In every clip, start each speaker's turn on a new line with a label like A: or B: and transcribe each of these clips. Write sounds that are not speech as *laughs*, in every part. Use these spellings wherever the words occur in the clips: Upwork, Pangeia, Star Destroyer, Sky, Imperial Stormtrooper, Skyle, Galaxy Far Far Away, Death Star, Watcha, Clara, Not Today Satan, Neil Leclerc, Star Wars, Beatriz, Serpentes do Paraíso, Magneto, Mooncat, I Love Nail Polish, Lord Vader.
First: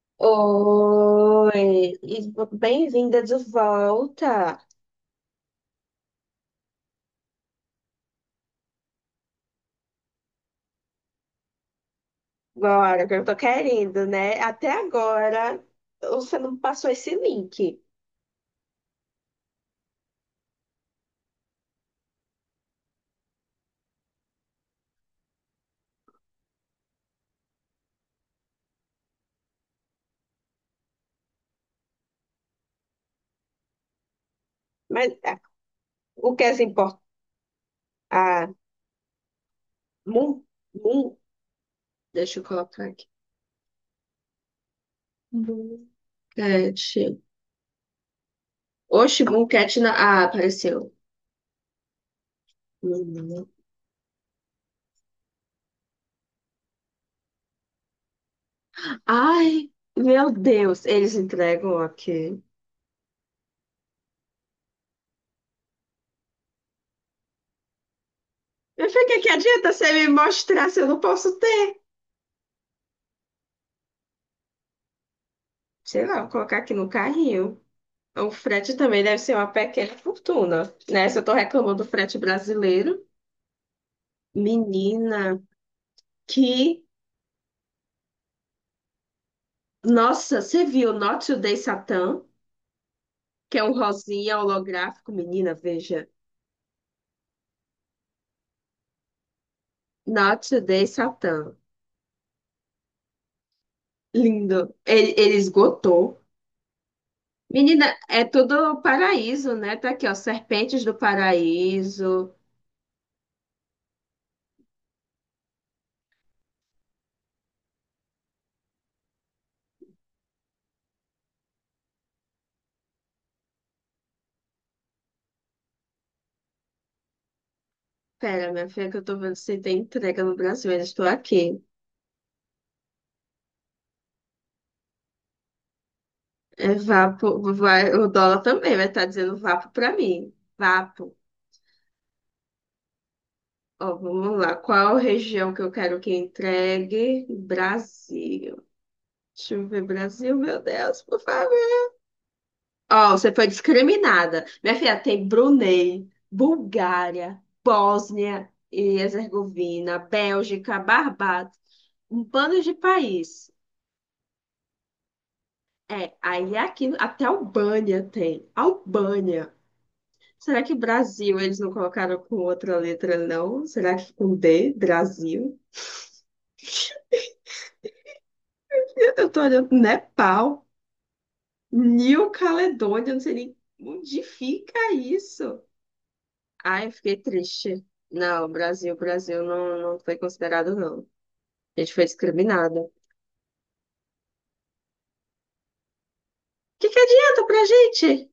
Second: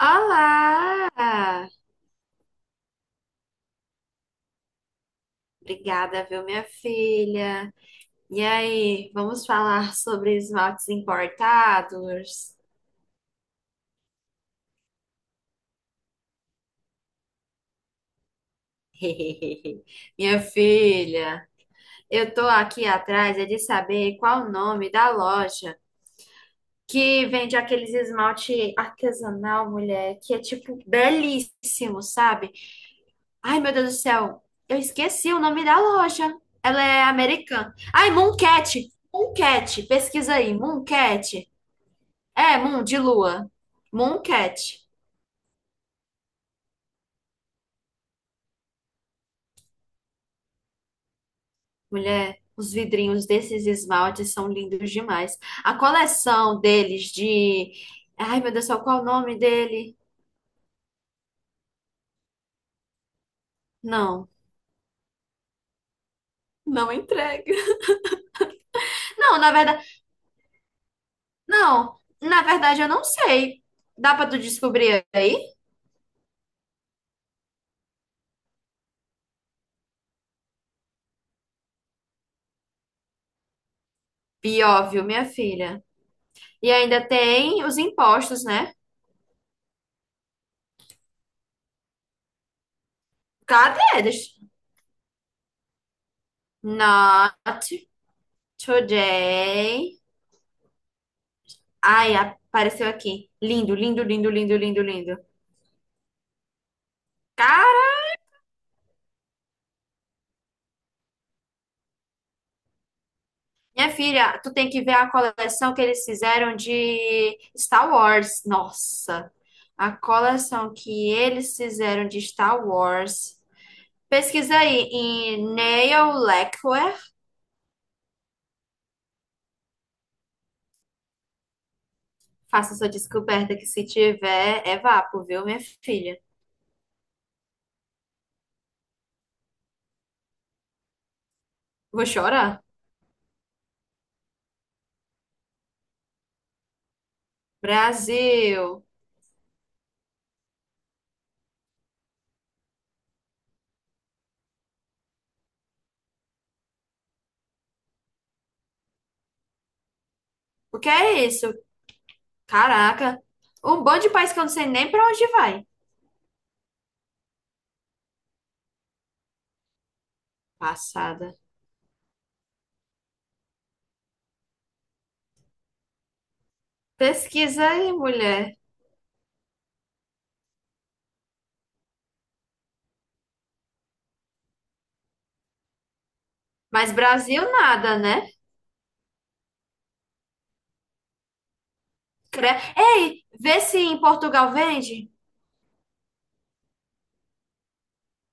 A: Olá!
B: Oi, e bem-vinda de volta.
A: Obrigada, viu, minha filha? E aí, vamos falar sobre esmaltes importados?
B: Agora, que eu tô querendo, né? Até agora você não passou esse link.
A: *laughs* Minha filha, eu tô aqui atrás é de saber qual o nome da loja que vende aqueles esmalte artesanal, mulher, que é tipo belíssimo, sabe? Ai, meu Deus do céu, eu
B: Mas
A: esqueci o nome da loja.
B: o que é
A: Ela
B: importa?
A: é americana. Ai,
B: Ah,
A: Mooncat! Mooncat, pesquisa
B: Moon,
A: aí,
B: Moon,
A: Mooncat.
B: deixa eu
A: É, Moon,
B: colocar
A: de
B: aqui.
A: lua. Mooncat.
B: Mooncat. Oxe, Mooncat na. Ah, apareceu.
A: Mulher, os vidrinhos
B: Uhum.
A: desses esmaltes são lindos demais. A coleção deles de... ai, meu Deus do céu, qual é o nome
B: Ai,
A: dele?
B: meu Deus, eles entregam aqui.
A: Não, não entrega.
B: Eu fiquei que
A: Não, na
B: adianta
A: verdade...
B: você me mostrar se eu não posso ter?
A: não, na verdade eu não sei. Dá pra tu descobrir aí?
B: Sei lá, vou colocar aqui no carrinho. O frete também deve ser uma pequena fortuna, né? Se eu tô reclamando do frete brasileiro,
A: Pior, viu, minha
B: menina,
A: filha? E
B: que.
A: ainda tem os impostos, né?
B: Nossa, você viu Not Today Satan, que é um
A: Cadê eles?
B: rosinha holográfico, menina, veja.
A: Not today.
B: Not Today Satan.
A: Ai, apareceu aqui. Lindo, lindo, lindo, lindo,
B: Lindo.
A: lindo,
B: Ele,
A: lindo.
B: ele esgotou.
A: Cara,
B: Menina, é tudo um paraíso, né? Tá aqui, ó, Serpentes do Paraíso.
A: minha filha, tu tem que ver a coleção que eles fizeram de Star Wars. Nossa, a coleção que eles fizeram de Star Wars. Pesquisa aí em Neil Leclerc.
B: Pera, minha filha, que eu tô vendo se tem entrega no Brasil, ainda estou aqui.
A: Faça sua descoberta que se tiver é vapo, viu, minha filha?
B: É vapo, vai, o dólar também vai estar dizendo vapo pra mim. Vapo.
A: Vou chorar.
B: Ó, vamos lá. Qual região que eu quero que entregue? Brasil.
A: Brasil.
B: Deixa eu ver, Brasil, meu Deus, por favor. Ó, você foi discriminada. Minha filha, tem Brunei, Bulgária, Bósnia e Herzegovina, Bélgica,
A: O que é isso?
B: Barbados, um bando de
A: Caraca.
B: país.
A: Um bando de país que eu não sei nem pra onde vai.
B: É, aí é aqui até Albânia tem. Albânia. Será que
A: Passada.
B: Brasil eles não colocaram com outra letra, não? Será que com D, Brasil?
A: Pesquisa aí, mulher.
B: Eu tô olhando Nepal. New Caledônia, eu não sei nem onde fica isso. Ai, eu
A: Mas
B: fiquei
A: Brasil
B: triste.
A: nada, né?
B: Não, Brasil, não foi considerado, não. A gente foi
A: Cre-
B: discriminada. O
A: ei, vê se em Portugal vende.
B: que que adianta pra gente?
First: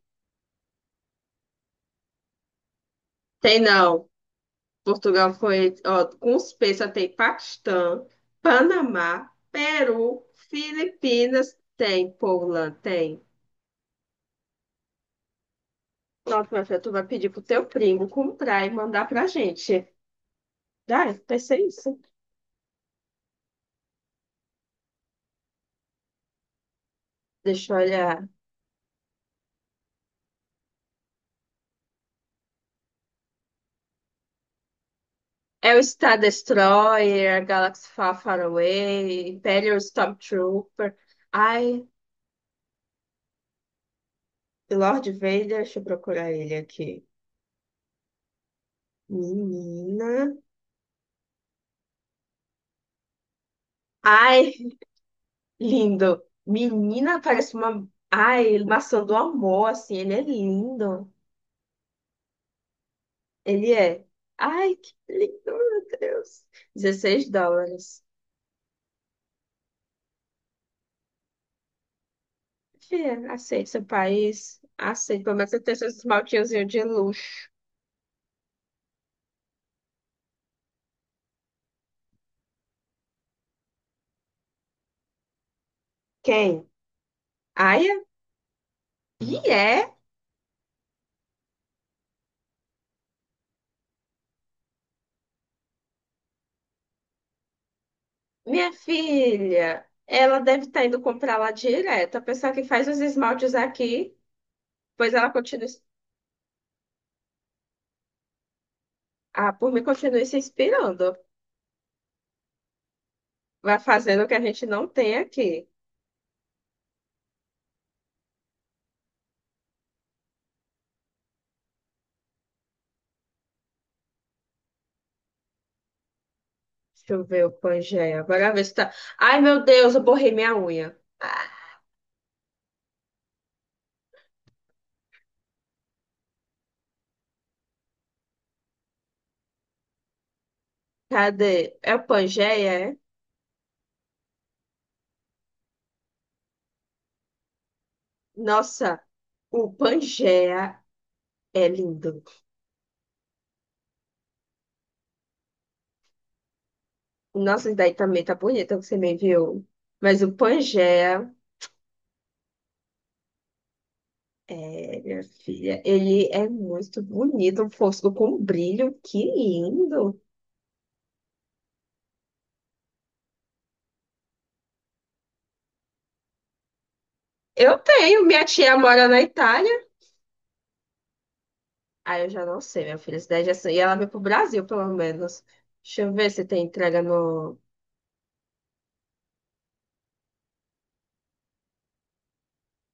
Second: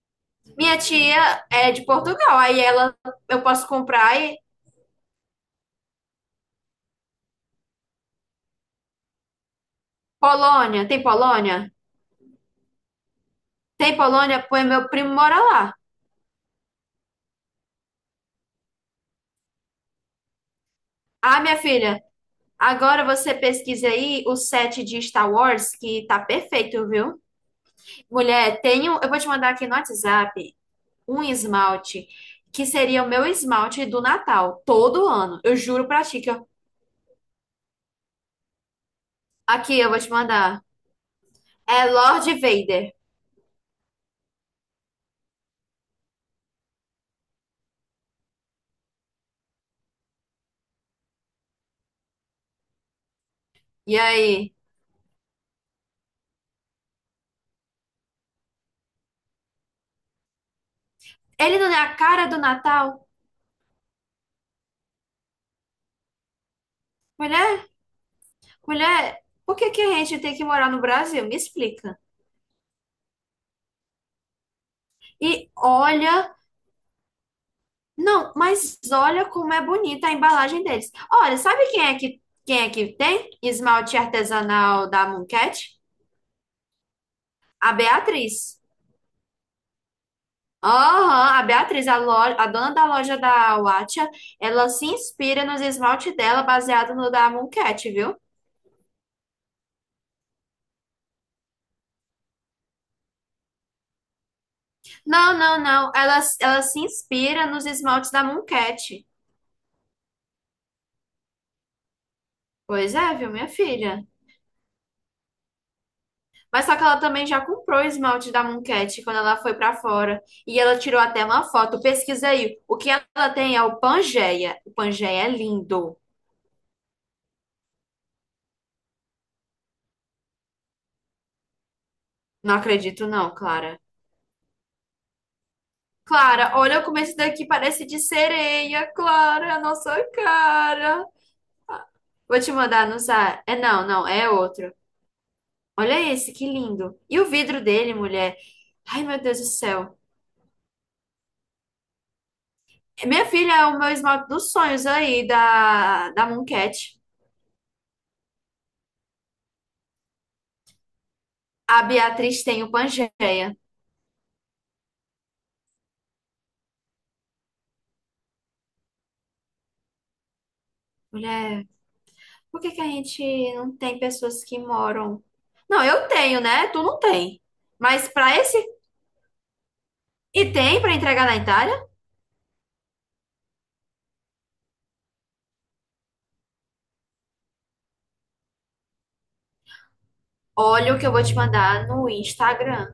A: Minha tia é de Portugal, aí ela eu
B: Tem
A: posso
B: não.
A: comprar e
B: Portugal foi, ó, com os P só tem Paquistão, Panamá, Peru,
A: Polônia, tem
B: Filipinas,
A: Polônia?
B: tem, Poland, tem.
A: Tem Polônia, pois meu primo mora lá.
B: Nossa, minha filha, tu vai pedir pro teu primo comprar e mandar pra gente. Ai,
A: Ah, minha
B: pensei isso.
A: filha, agora você pesquisa aí o set de Star Wars que tá perfeito, viu?
B: Deixa eu olhar.
A: Mulher, tenho, eu vou te mandar aqui no WhatsApp um esmalte que seria o meu esmalte do Natal, todo ano. Eu
B: É o
A: juro pra
B: Star
A: ti que eu-
B: Destroyer, Galaxy Far Far Away, Imperial
A: aqui eu vou te mandar.
B: Stormtrooper. Ai,
A: É Lord Vader.
B: Lord Vader, deixa eu procurar ele aqui. Menina.
A: E aí?
B: Ai, lindo. Menina, parece uma. Ai, maçã do amor, assim. Ele é lindo.
A: Ele não é a cara do Natal?
B: Ele é. Ai, que lindo, meu Deus. 16
A: Mulher,
B: dólares.
A: mulher, por que que a gente tem que morar no Brasil? Me explica.
B: Fia, aceita seu país. Aceita. Pelo
A: E
B: menos você tem seus
A: olha,
B: esmaltinhos de luxo.
A: não, mas olha como é bonita a embalagem deles. Olha, sabe quem é que tem esmalte artesanal da Mooncat?
B: Quem?
A: A
B: Aia?
A: Beatriz.
B: E é.
A: Aham, a Beatriz, a, loja, a dona da loja da Watcha, ela se inspira nos esmaltes dela baseado no da Mooncat, viu?
B: Minha filha, ela deve estar indo comprar lá direto. A pessoa que faz os esmaltes aqui, pois ela
A: Não, não,
B: continua,
A: não, ela se inspira nos esmaltes da Mooncat.
B: ah, por mim, continua se inspirando.
A: Pois é, viu, minha
B: Vai
A: filha?
B: fazendo o que a gente não tem aqui.
A: Mas só que ela também já comprou o esmalte da Mooncat quando ela foi pra fora. E ela tirou até uma foto. Pesquisa aí. O que ela tem é o Pangeia. O Pangeia é lindo.
B: Deixa eu ver o Pangeia. Agora ver se tá. Ai, meu Deus, eu borrei minha unha. Ah,
A: Não acredito, não, Clara. Clara, olha como esse daqui parece de sereia, Clara, é a nossa cara.
B: cadê? É o
A: Vou te
B: Pangeia,
A: mandar
B: é?
A: no zap. É não, não, é outro. Olha esse, que lindo. E o vidro dele, mulher.
B: Nossa,
A: Ai, meu Deus do
B: o
A: céu.
B: Pangeia é lindo.
A: Minha filha é o meu esmalte dos sonhos aí, da Mooncat.
B: Nossa, esse daí também tá bonito que você me enviou. Mas o Pangeia.
A: A Beatriz tem o Pangeia.
B: É, minha filha, ele é muito bonito, um fosco com brilho, que lindo.
A: Mulher, por que que a gente não tem pessoas que moram? Não, eu tenho, né? Tu não tem.
B: Eu
A: Mas
B: tenho,
A: pra
B: minha
A: esse.
B: tia mora na Itália.
A: E tem pra entregar na Itália?
B: Ah, eu já não sei, minha filha, cidade é assim. E ela veio pro Brasil, pelo menos. Deixa eu ver se tem entrega no.
A: Olha o que eu vou te mandar no Instagram.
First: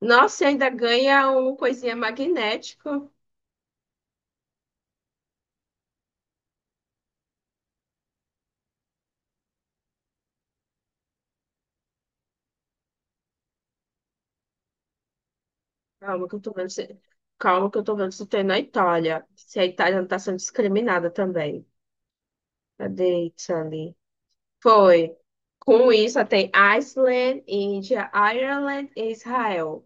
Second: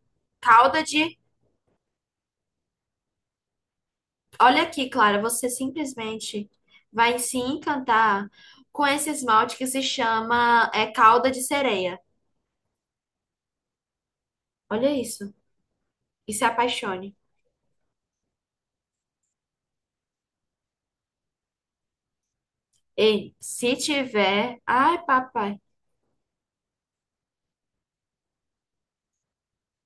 B: Nossa, e ainda
A: Calda de.
B: ganha um coisinha magnético.
A: Olha aqui, Clara, você simplesmente vai se encantar com esse esmalte que se chama calda de sereia. Olha isso.
B: Calma
A: E
B: que eu
A: se
B: tô vendo se...
A: apaixone.
B: Calma que eu tô vendo se tem na Itália. Se a Itália não tá sendo discriminada também. Cadê
A: Ei, se
B: Itália?
A: tiver. Ai,
B: Foi.
A: papai.
B: Com isso, tem Iceland, Índia, Ireland e Israel.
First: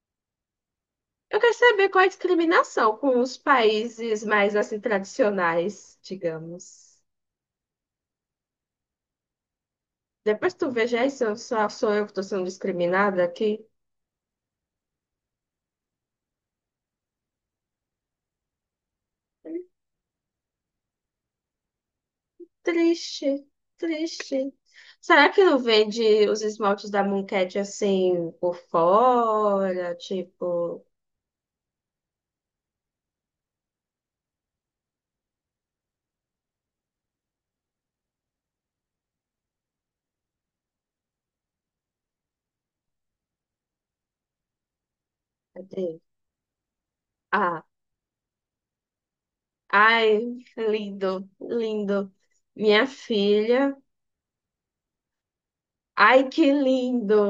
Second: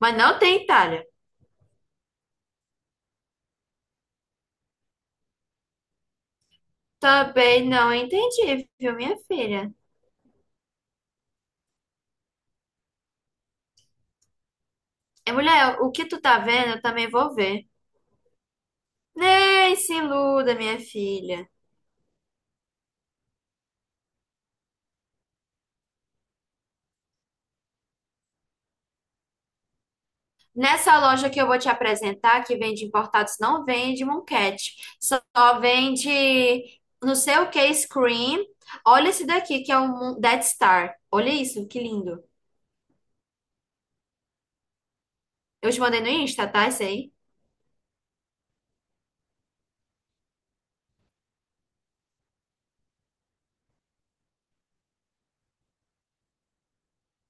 A: Mas não tem Itália.
B: Eu quero saber qual é a discriminação com os países mais assim tradicionais, digamos.
A: Também não entendi, viu, minha filha?
B: Depois tu veja aí se eu só sou eu que estou sendo discriminada aqui.
A: É, mulher, o que tu tá vendo, eu também vou ver. Nem se iluda, minha filha.
B: Triste, triste. Será que não vende os esmaltes da Mooncat assim por fora? Tipo,
A: Nessa loja que eu vou te apresentar, que vende importados, não vende monquete. Só vende não sei o que, screen. Olha esse daqui, que é um Dead Star. Olha isso, que lindo. Eu te
B: cadê?
A: mandei no Insta, tá? Esse aí.
B: Ah, ai, lindo, lindo. Minha filha, ai que lindo.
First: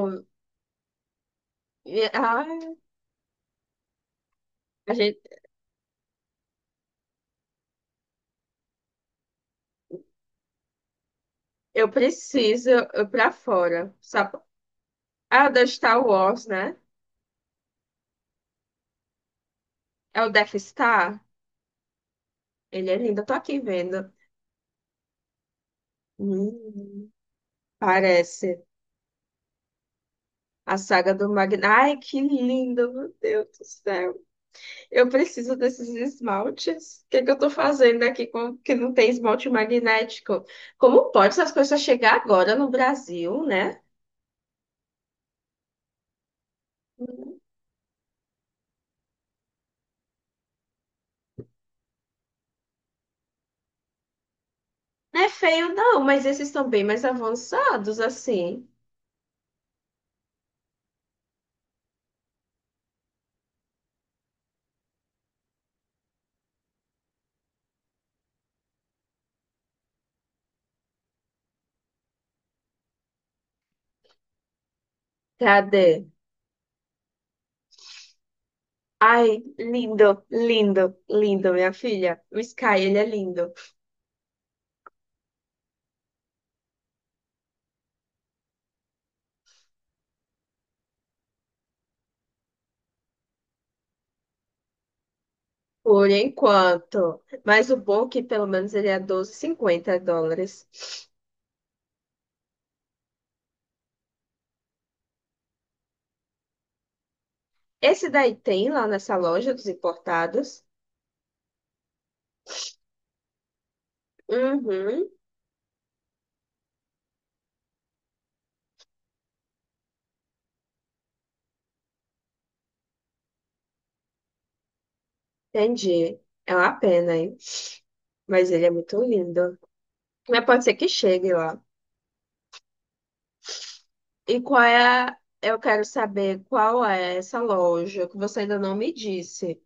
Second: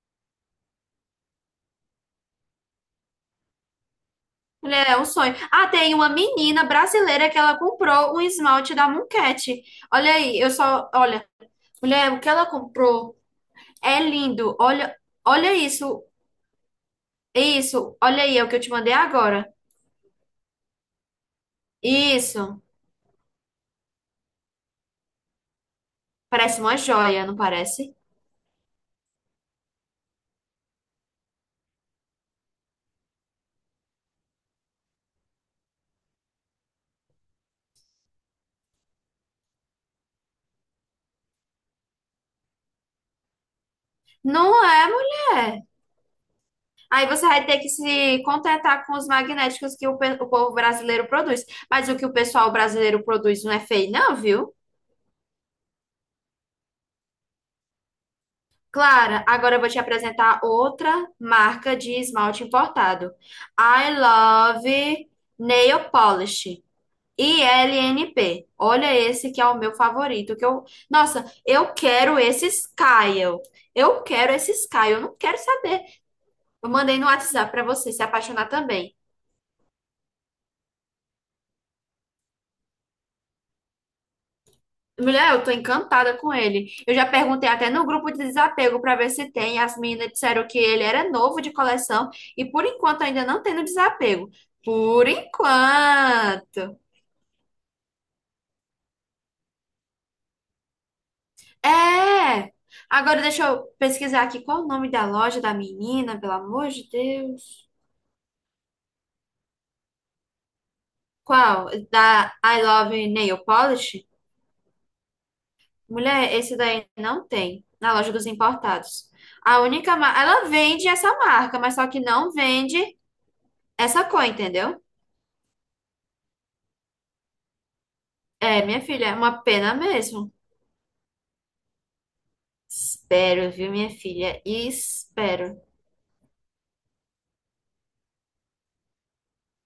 B: Minha- Ai,
A: Mulher,
B: a
A: é um sonho.
B: gente
A: Ah, tem uma menina brasileira que ela comprou um esmalte da Mooncat. Olha aí, eu só, olha,
B: eu
A: mulher, o que ela
B: preciso ir
A: comprou
B: pra fora.
A: é
B: Sabe?
A: lindo. Olha,
B: É o
A: olha
B: da
A: isso.
B: Star Wars, né?
A: Isso, olha aí, é o que eu te mandei agora.
B: É o Death Star?
A: Isso.
B: Ele é lindo, eu tô aqui vendo.
A: Parece uma
B: Hum,
A: joia, não parece?
B: parece. A saga do Magneto. Ai, que lindo, meu Deus do céu. Eu preciso desses esmaltes. O que que eu tô fazendo aqui com que não tem esmalte magnético? Como pode essas coisas chegar agora no Brasil, né?
A: Não é, mulher. Aí você vai ter que se contentar com os magnéticos que o, pe- o povo brasileiro produz. Mas o que o pessoal brasileiro produz não é feio, não, viu?
B: Não é feio, não, mas esses estão bem mais avançados, assim.
A: Clara, agora eu vou te apresentar outra marca de esmalte importado. I Love Nail Polish. ILNP. Olha esse que é o meu favorito, que eu, nossa, eu quero esse Skyle. Eu quero esse Skyle, eu não quero saber.
B: Cadê?
A: Eu mandei no WhatsApp pra você se apaixonar também.
B: Ai, lindo, lindo, lindo, minha filha. O Sky, ele é lindo.
A: Mulher, eu tô encantada com ele. Eu já perguntei até no grupo de desapego pra ver se tem. As meninas disseram que ele era novo de coleção e por enquanto ainda não tem no desapego. Por
B: Por
A: enquanto.
B: enquanto. Mas o bom é que pelo menos ele é US$ 12,50.
A: É. Agora deixa eu pesquisar aqui qual o nome da loja da menina, pelo amor de Deus.
B: Esse daí tem lá nessa loja dos importados.
A: Qual? Da I Love Nail Polish?
B: Uhum,
A: Mulher, esse daí não tem na loja dos importados. A única, ma- ela vende essa marca, mas só que não vende essa cor, entendeu?
B: entendi. É uma pena, hein? Mas ele
A: É,
B: é
A: minha
B: muito
A: filha, é uma
B: lindo.
A: pena mesmo.
B: Mas pode ser que chegue lá.
A: Espero, viu, minha
B: E
A: filha?
B: qual é a... Eu
A: Espero.
B: quero saber qual é essa loja que você ainda não me disse.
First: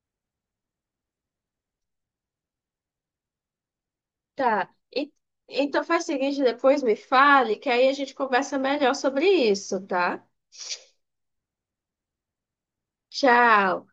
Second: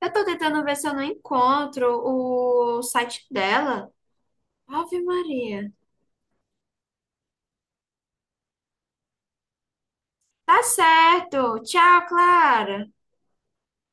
A: Eu tô tentando ver se eu não encontro o site dela.
B: Tá.
A: Ave
B: E-
A: Maria.
B: então faz o seguinte, depois me fale, que aí a gente conversa melhor sobre isso, tá?
A: Tá certo. Tchau, Clara.
B: Tchau.